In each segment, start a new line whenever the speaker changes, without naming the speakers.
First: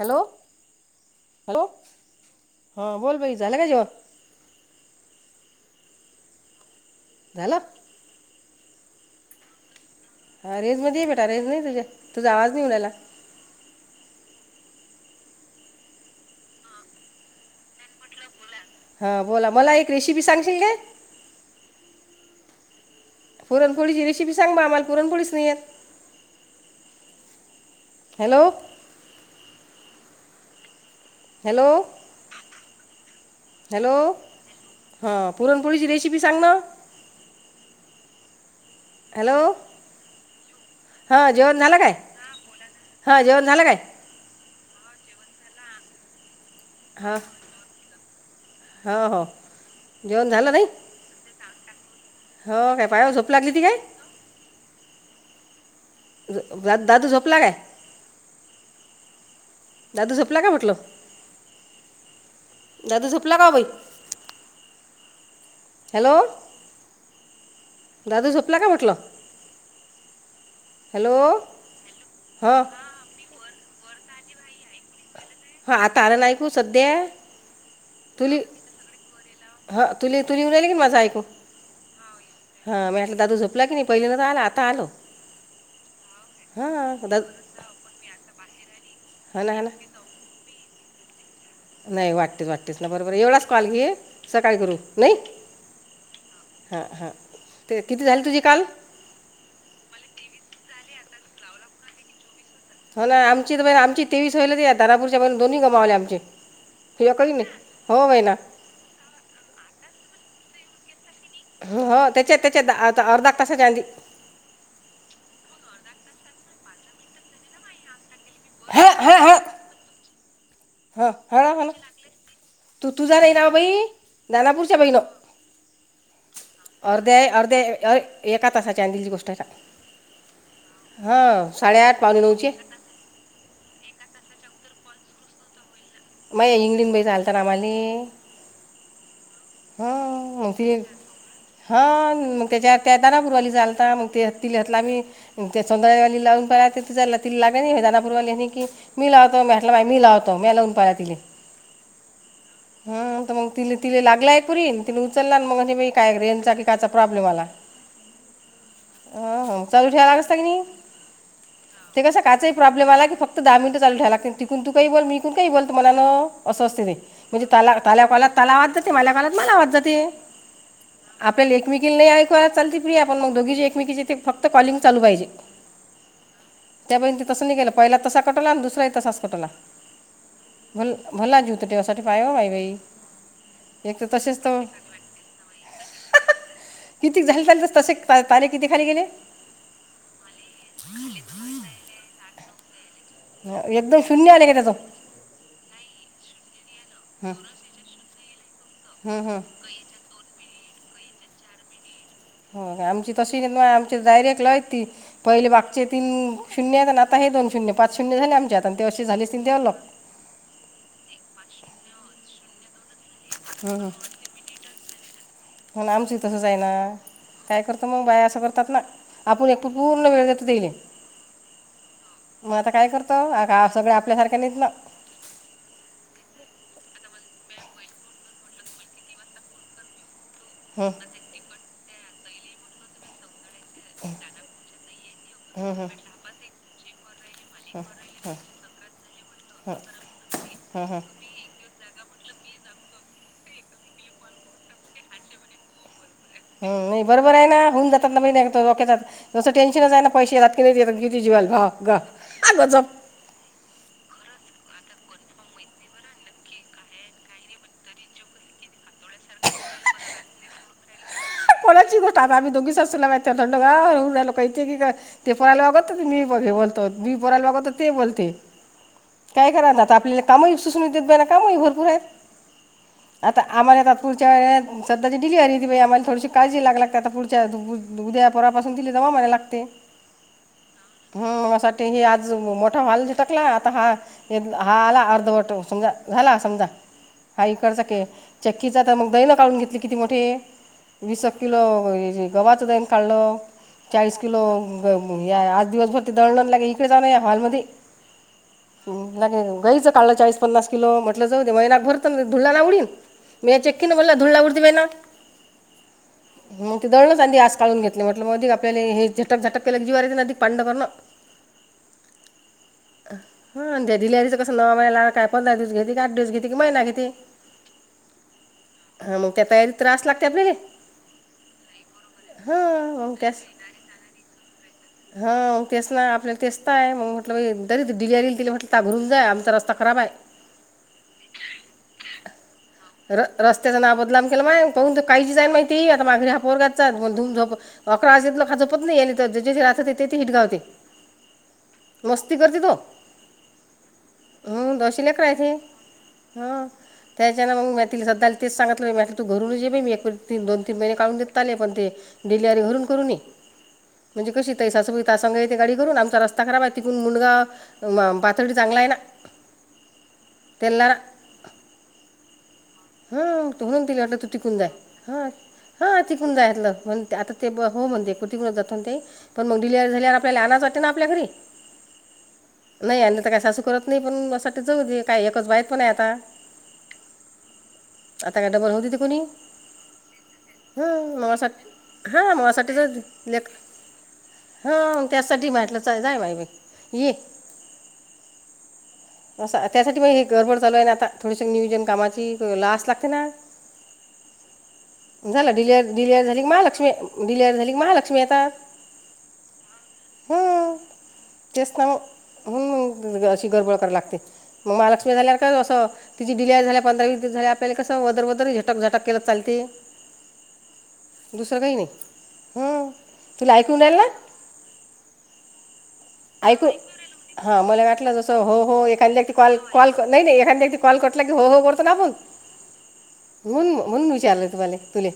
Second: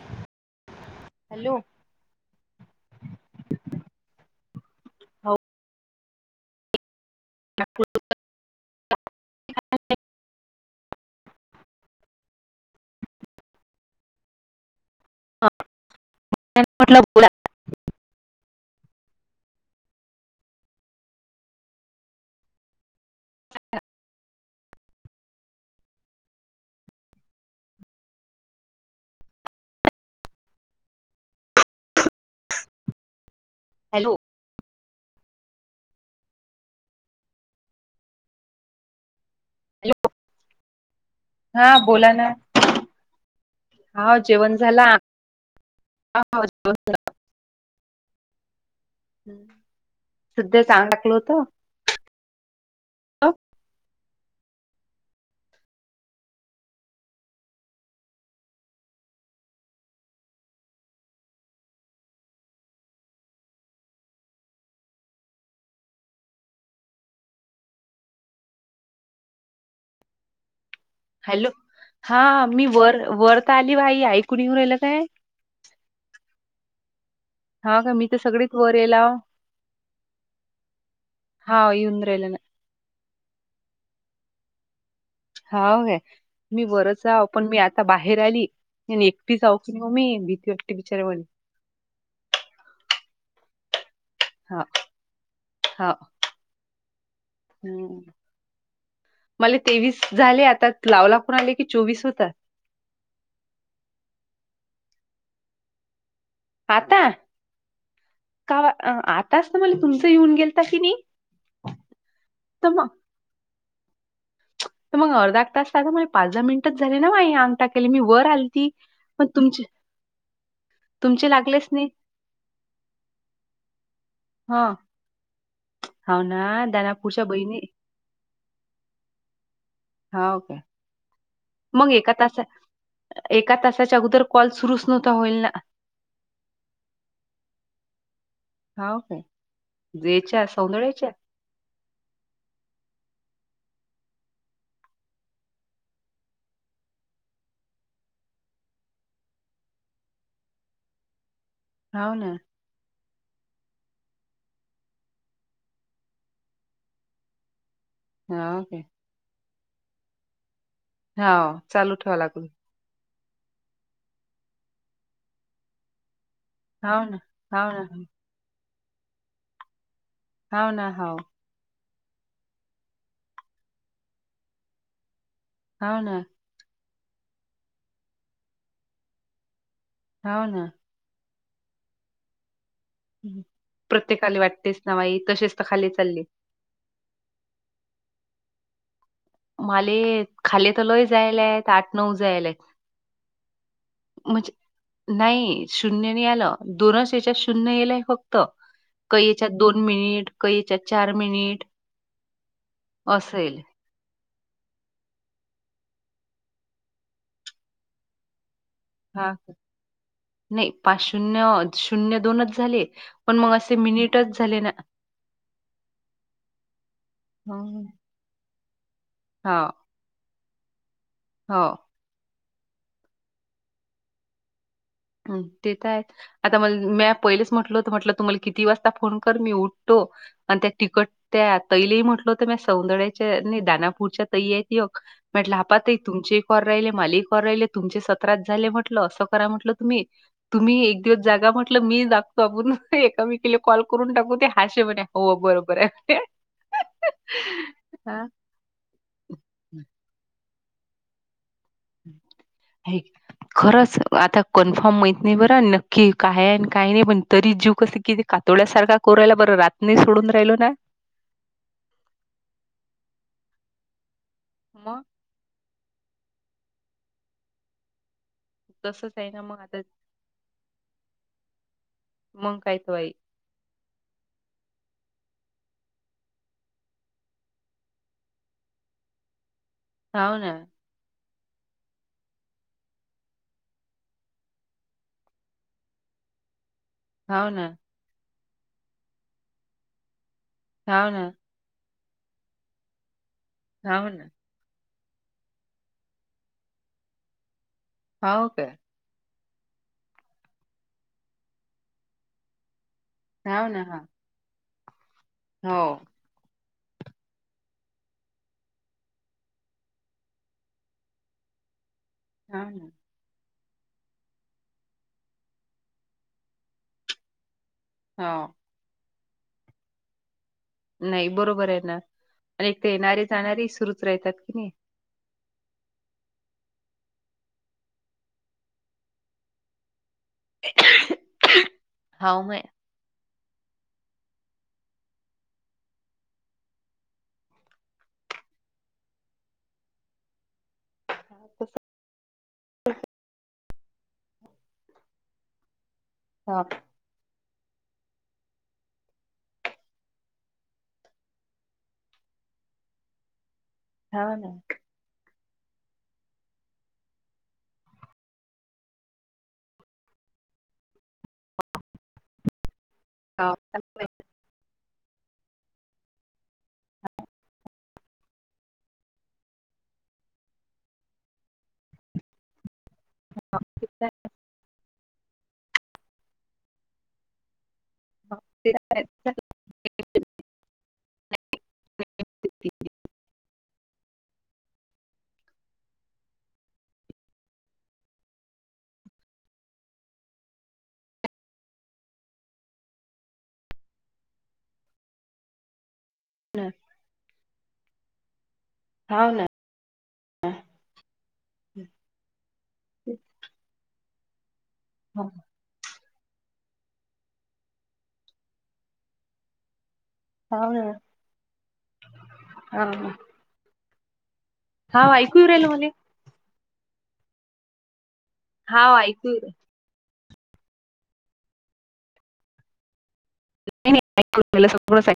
Hello, hello.. हा बोल बई झालं काय जेवण?
हो...
झालं हा रेजमध्ये ये बेटा, रेज नाही तुझ्यात तुझा आवाज नाही येऊ राहिला.
त्यां म्हटलं बोला [inaudible]
हा बोला, मला एक रेसिपी सांगशील काय? पुरणपोळीची रेसिपी सांग आम्हांला पुरणपोळीच नाही येत. हॅलो.. हॅलो... हॅलो... हां पुरणपोळीची रेसिपी सांग ना... हॅलो... जेवण
हां
झालं काय
बोला ना...
हां जेवण झालं काय
हाउ जेवण झाला, [unintelligible]
हां हो हो
ह्
जेवण झालं
सुद्धा
नाही
सांग टाकल होतं
हो काय पायावर झोप लागली ती काय? दा दादू झोपला काय? दादू झोपला का म्हटलं दादू झोपला का भाई? हॅलो, दादू झोपला काय म्हटलं?
हॅलो, हा
हां
मी वर वर त आली भाई ऐकु नाही राहिलं काय,
हा आता आला ना ऐकू सध्या,
हो का मी तर सगळीच वर येलाव
ह तुले तुले येऊ राहिले का माझं ऐकू?
हो येऊन राहीलं ना.
हा मी म्हटला दादू झोपला की नाही?.. पहिले नव्हतं आला, आता आलो.
हाउ काय, मी वरच
हां दादू
हाऊ, पण मी आता बाहेर आली. आणि एकटी
हा ना हा ना
जाऊकी ममी भिती वाटते बिचार म्हली
नाही वाटतेच, वाटतेच ना बरोबर हाय एवढाच कॉल घे. सकाळी
हा
करू नाही
हा
हा हा ते किती झाले तुझी काल
मले तेवीस झाले आता लाव ला कोून आले की चोवीस होतात
हो ना आम आमची तेवीस होईलच या धापूरच्या प दोन्ही गमावले आमचे
आता
हे कधी नाही हो बाई ना
का आताच ना मला तुमचं येऊन गेलता कि नाही
हो हो त्याच्या
तर मग
त्याचात अर्ध्याक तासाच्या आधी
तर मग अर्धा एक तास कायले पाच दहा मिनिटच झाले ना आई अंग टाकले मी वर आली ती
हां
मग तुमची
ह हरा हला तू तू जा नाही ना बई
हा
दनाापूच्या बै न
हाव ना
अर्ध्या
दानापूरच्या बहिणी
अर्ध्या एका तासाच्या आधीची गोष्ट आहे
हाव काय
हा
मग
साडेआठ
एका
पावणे
तासा
नऊची
एका तासाच्या अगोदर कॉल सुरुच नव्हता होईल ना
माग इंग्लीन बज झालत रामाली
हा काय?
हा
याच्या
मग ते.
सौंदर्याच्या
हा मग त्याच्या त्या दनापुरवाली चालता मग ते तितला म् ते सौंदयवाली लावून प ति लाग दानापूरवाली की मी लावतो म म्हटला मा मी लावतो मी लावून पहिय तिला
होऊ ना.
ह मग ति तिला लागलाय पुरी ति उचलला ना मग म्ह काय रेनचा क कायचा प्रॉब्लेम आला.
हाव का.
ह चालू ठेवालाग असत की नाही
हाव चालू
ते
ठेवा
कसं
लागलो
काचा प्रॉ् आप मला की फक् दहा मिनट चालू ठय ला तून तू काही बोल मीून काही बोलतु मला ना असं असते ते
हाव ना
म्हणजे
हाव
त्याला
ना
त्याला कालात त्याला आवाज जाते माझ्या काळत मला आवाज जाते.
हाव ना हव
आपल्याला एकमेकीला ऐकवा चालते फ्री आपण मग दोघी जे एकमेकीचे ते फत कॉलिंग चालू पाहिजे.
हा ना.
त्यापै तसं नि गेलं पहिला तसा कटवला आणि दुसराही तसाच कटवला.
हो ना.
भ भला जूत टेवासाठी पाय बाई बाई एक तर
प्रत्येकाला
तसेच तर
वाटतेस ना बाई तसेच तर खाली चालले.
किती झा पाहिज तसे पारे किती खाली गेले.
मले खाली तलय जायला आहेत आठ नऊ जायला आहे.
एकदम शून्य आले ग त.
नाही शून्य नाही आलं दोनच याच्यात शून्य येलय फक्त
हं,
कही
हं.
याच्या दोन मिनिट कयच्या चार मिनिट.
हो आमची
असं
तशी
येईल.
आम डायरेक्ट ला पहिले बागचे तीन शून्य आणि आता हे दोन शून्य पाच शून्य झाले आमच्यात आणि ते अशी झाली
हां,
ती ते ल
नाही पाच शून्य शून्य दोनच झाले पण मग असे मिनिटच झाले ना
म्हण आमचंही तसंच आहे ना काय
हं,
करतं मग बाय असं करतात ना आपण एकटे
हां,
पू वेळ तेईले
हो.
मग आता काय करतो आ सगळ आपल्यासारख्या नेत ना.
ह ते तर आहेत. आता म मी पहिलेच म्हटल होत म्हटलं, तुम्हाला किती वाजता फोन कर मी उठतो. आणि त्या
हं,
तिकट त्या तैल म्हटलं होतं म सौंदड्याच्या दना पुढच्या ताई आहे एक म्हटलं ह्या पाहा ताई तुमचे हि कॉल राहिले माल कॉल राहिले तुमचे सत्राच् झाले आहे म्हटलं, अस करा म्हटलं तुम्ही तुम्ही
हं, हं.
एक दिवस जागा म्हटलं मी जागतो, आपून एकामेकीला कॉल करून टाकू ते हाशे म्हणे हो बरोबर आहे.
ह नाही बरोबर आहे ना होऊन जातात ना
हां.
महिक तसं टेन्शनच आहे ना पैसे इने ज रंगी ज्वल हा
हे. खरंच आता कन्फर्म माहत नाही, बरं नक्की काय आहे, काही नाही पण तरी जीव कस किती, कातोड्यासारखा कोरायला बरं रातनी सोडून राहिलो ना.
कोणाची आम्ही दोघी मा थंड लो क
मग
तेयला. मी बघे बोलतो, मी बोरायला बघतो ते बोलते.
तसंच आहे
काय
मग
करा ना आता आपल्याला कामाही सुसून देत बा ना कामई भरपूर
मग काय तो बाई
आहेतता. आम्हाला आ पुढच्या व सध्या डिलीव हो ब आ्हाला थोडीशी काळी लाग आता पुढच्या उदयापोरापासून दिले जमामाला लागते.
हा ना?
हम मा सा ही आज मोठा हॉल झिटकला आता हा हा आला अर्धवट समजा झाला समजा.
हाव ना
हाईकचाक चक्कीचा तर मग दहीन काढून घेतली किती मोठे
हाव ना
वीस किलो प गव्हाचा दळण काढलं
हाव
चाळीस
ना
किलो. या आज दिवसभर ते दळडण लागे, इकडे जा या हॉलमध्येध्ये,
हा काय?
गे गचं काढलं ळीस पन्नास किलो म्हटलं जाऊ दे महिला भरत धुळलाना उडीन. मीया
हाव ना
चचेकीकन
हा
बला डूल ला उडद दिे ना,
हो.
मग ते दळणच अधी आज काढून घेतले म्हटलं मग अधिक आपल्या हे झटक झटक केले जिवारी अदीक पांड कर ना. [unintelligible]
हा हा,
ह द्या दि लच कसंला काय पंधरा दिवस घेते की आठ दिवस घेते कि महिना घेतती. [unintelligible]
हा.
हा मग त्या तयारी त्रास लागत आप
नाही बरोबर आहे ना आणि ते
हां
येणारे जाणारे सुरूच राहतात कि नाही.
हा मग तेच ना आपल्याला तेच आहे मग म्हटलं तरी डिलर येईलि म्हटलं त घरून जाय आमचा रस्ता. खराब आहे.
हाऊ म.
र रस्त्याचा नाव बदलाम केलं मा पाहून काही जाईल माहिती आता माघरी हा पोरगातचा धूम झोप. अकरा वाजेलं खाजंपत नाही या तर जे राहत होते ते ते हिट गावते
हा तस.
मस्ती करते तो हम दशीलेकरायचे.
हाव
ह त्याच्यान मग म तिला सधाला तेच सांगतलं तू घरून जे मी एकीन दोन. तीन महिने काढून देत ले पण ते डिलिवरी घरून करून न ये म्हणजे
हाव ना
कशी तही स असं आता सांगा य तेे गाडी करून आमचा रस्ता खराब आहे तिकून मुंडगा पाातळीडी चांगला आहे ना. पल्लर. ह्म्म..
हाव
तू म्हणती
हाव
काय तीकुण जाय? हा.. हा. तिकून जायलं म्हणते. आता ते ब हो म्हणते कुटिंगला जातो नते? पण मग डिलीवरी झाल्यावर. आपल्याला आणाच वाटत ना आपल्या घरी? नाही आणल तर काय सासू करत नाही. पण या साठी जाऊ दे काही. एकच बाळंत पण आहे आता? आता काय डबल होऊ देत कोणी? ह... हा मासाठीच लेक. हां हा. त्यासाठी म्हटलंच जा बाई ये? अस त्यासाठी मग हे गडबड चालू आता थोडीसे नियोजन कामाची लावायला लागते ना आता. झालं डलेर डिलिव्हरी झाली क
ना
महालक्ष्मी डिलेवरी झाली क महालक्ष्मी येतात.
हा ना.
ह तेच ना मग अशी गडबड कराय लागते. मग महालक्ष्मी
हाव
झाल्यावर काय असं. तिची डिलीवरी झाल्या पंधरा वीस दिवस झाले. आपल्याला कसं वदर वदर झटक झटक केलं चालते?
ना
दुसरं काही नाही. हम..
हाव
तुला ऐकून नय आल?
हा ऐकू येऊ राहिल मले.
ऐकू.. हा मला वाटलं जसं हो हो
हाव
एखाद्या
ऐकू येऊ राहिलं.
कॉल कॉल नाही नाही. एखाद कॉल कटल की हो हो करतो ना आपण?
काही नाही
म्हणून विचारलं
मला
तुम्हाला
सगळंच
तुले?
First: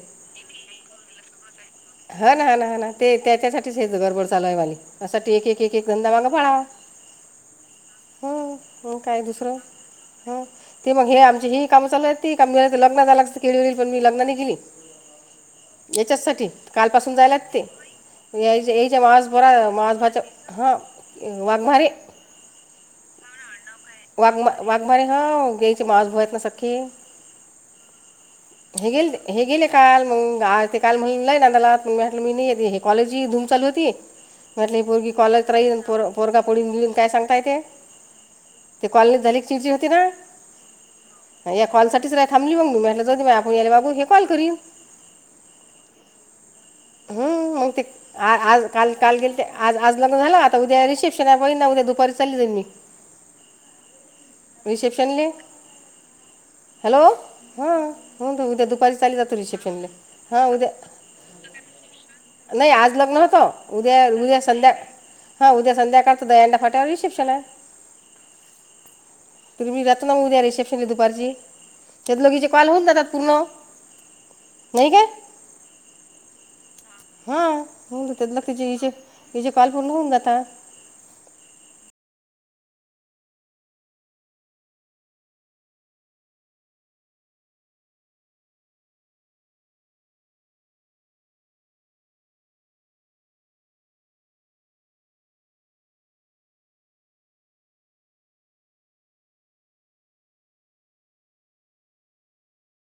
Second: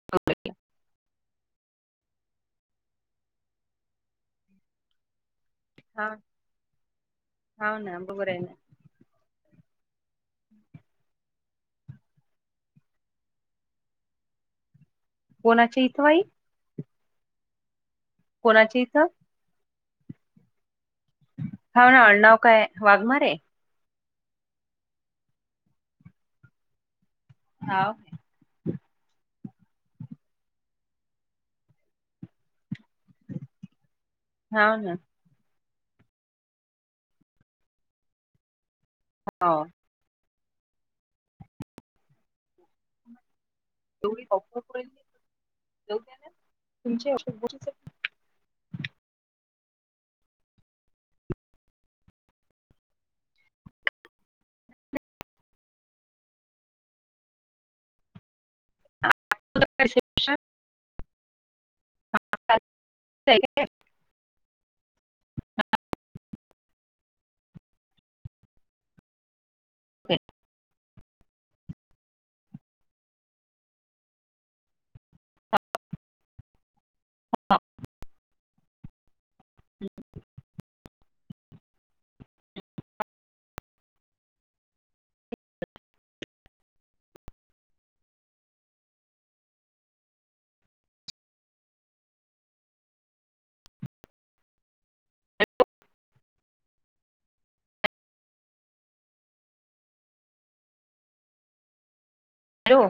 हा ना हा ना ह ना ते त्याच्यासाठीच हेच गडबड चालू झाली. त्यासाठी एक एक एक एक
ऐकू हा
धंदा वाला बरा.
हाव ना बरोबर आहे ना.
ह्म्म काय दुसरं? हम्.. ते मग हे आमची ही कामचालू आहेत. ती का लग्न झाल असत पण मी लग्न नाय केली?
कोणाच्या इथं बाई?
याच्याच साठी.. काल पासून जायलाच लागते
कोणाच्या
यायच्या
इथं?
परा [unintelligible] मस भाज हा.
हा हा आडनाव काय वाघमारे?
वाघ वाघमारे हा यांचे मावसभाऊ आहे ना सखे?
हाव.
हे गेल हे गेले काल मग आज ते काल म्हणून नांदाला मी नाई गेले? कॉलेज ही धूम चालू होती. म्हटल
हाव
ही
ना.
पोरगी कॉलेज राहीन? पोर पोरगा पडून बिडुन काय सांगता येतय? ते कॉलनीत झाली
हाव
तेजी होती ना? या कॉलसाठीच राखाली. म्हणलं जाऊदे बाई हे
एवढी
कॉल करीन
धावपळ करू राहिली?
ह्म्म.. मल ते आ आज काल काल गेलते. आज आज झाल. आता उद्या रिसेप्शन होईन ना? उद्या दुपारी चालली जाईन मी. Reception link. हॅलो.. हा उद्या दुपारी चालली जाईन रिसेप्शनला. हा उद्या? नाही.. आज लग्न होत. उद्या उद्या संध्याकाळचं. हा उद्या संध्याकाळ तर यांना फाट्यावर रिसेप्शन ये. तुम्ही जात्या ना उद्या रिसेप्शन दुपारची त्यात हिचे कॉल होऊन जातात पूर्ण. नाही काय? हां होऊन जातात. तेचे हजे हिचेे कॉल पूर्ण होऊन जाता.
हॅलो.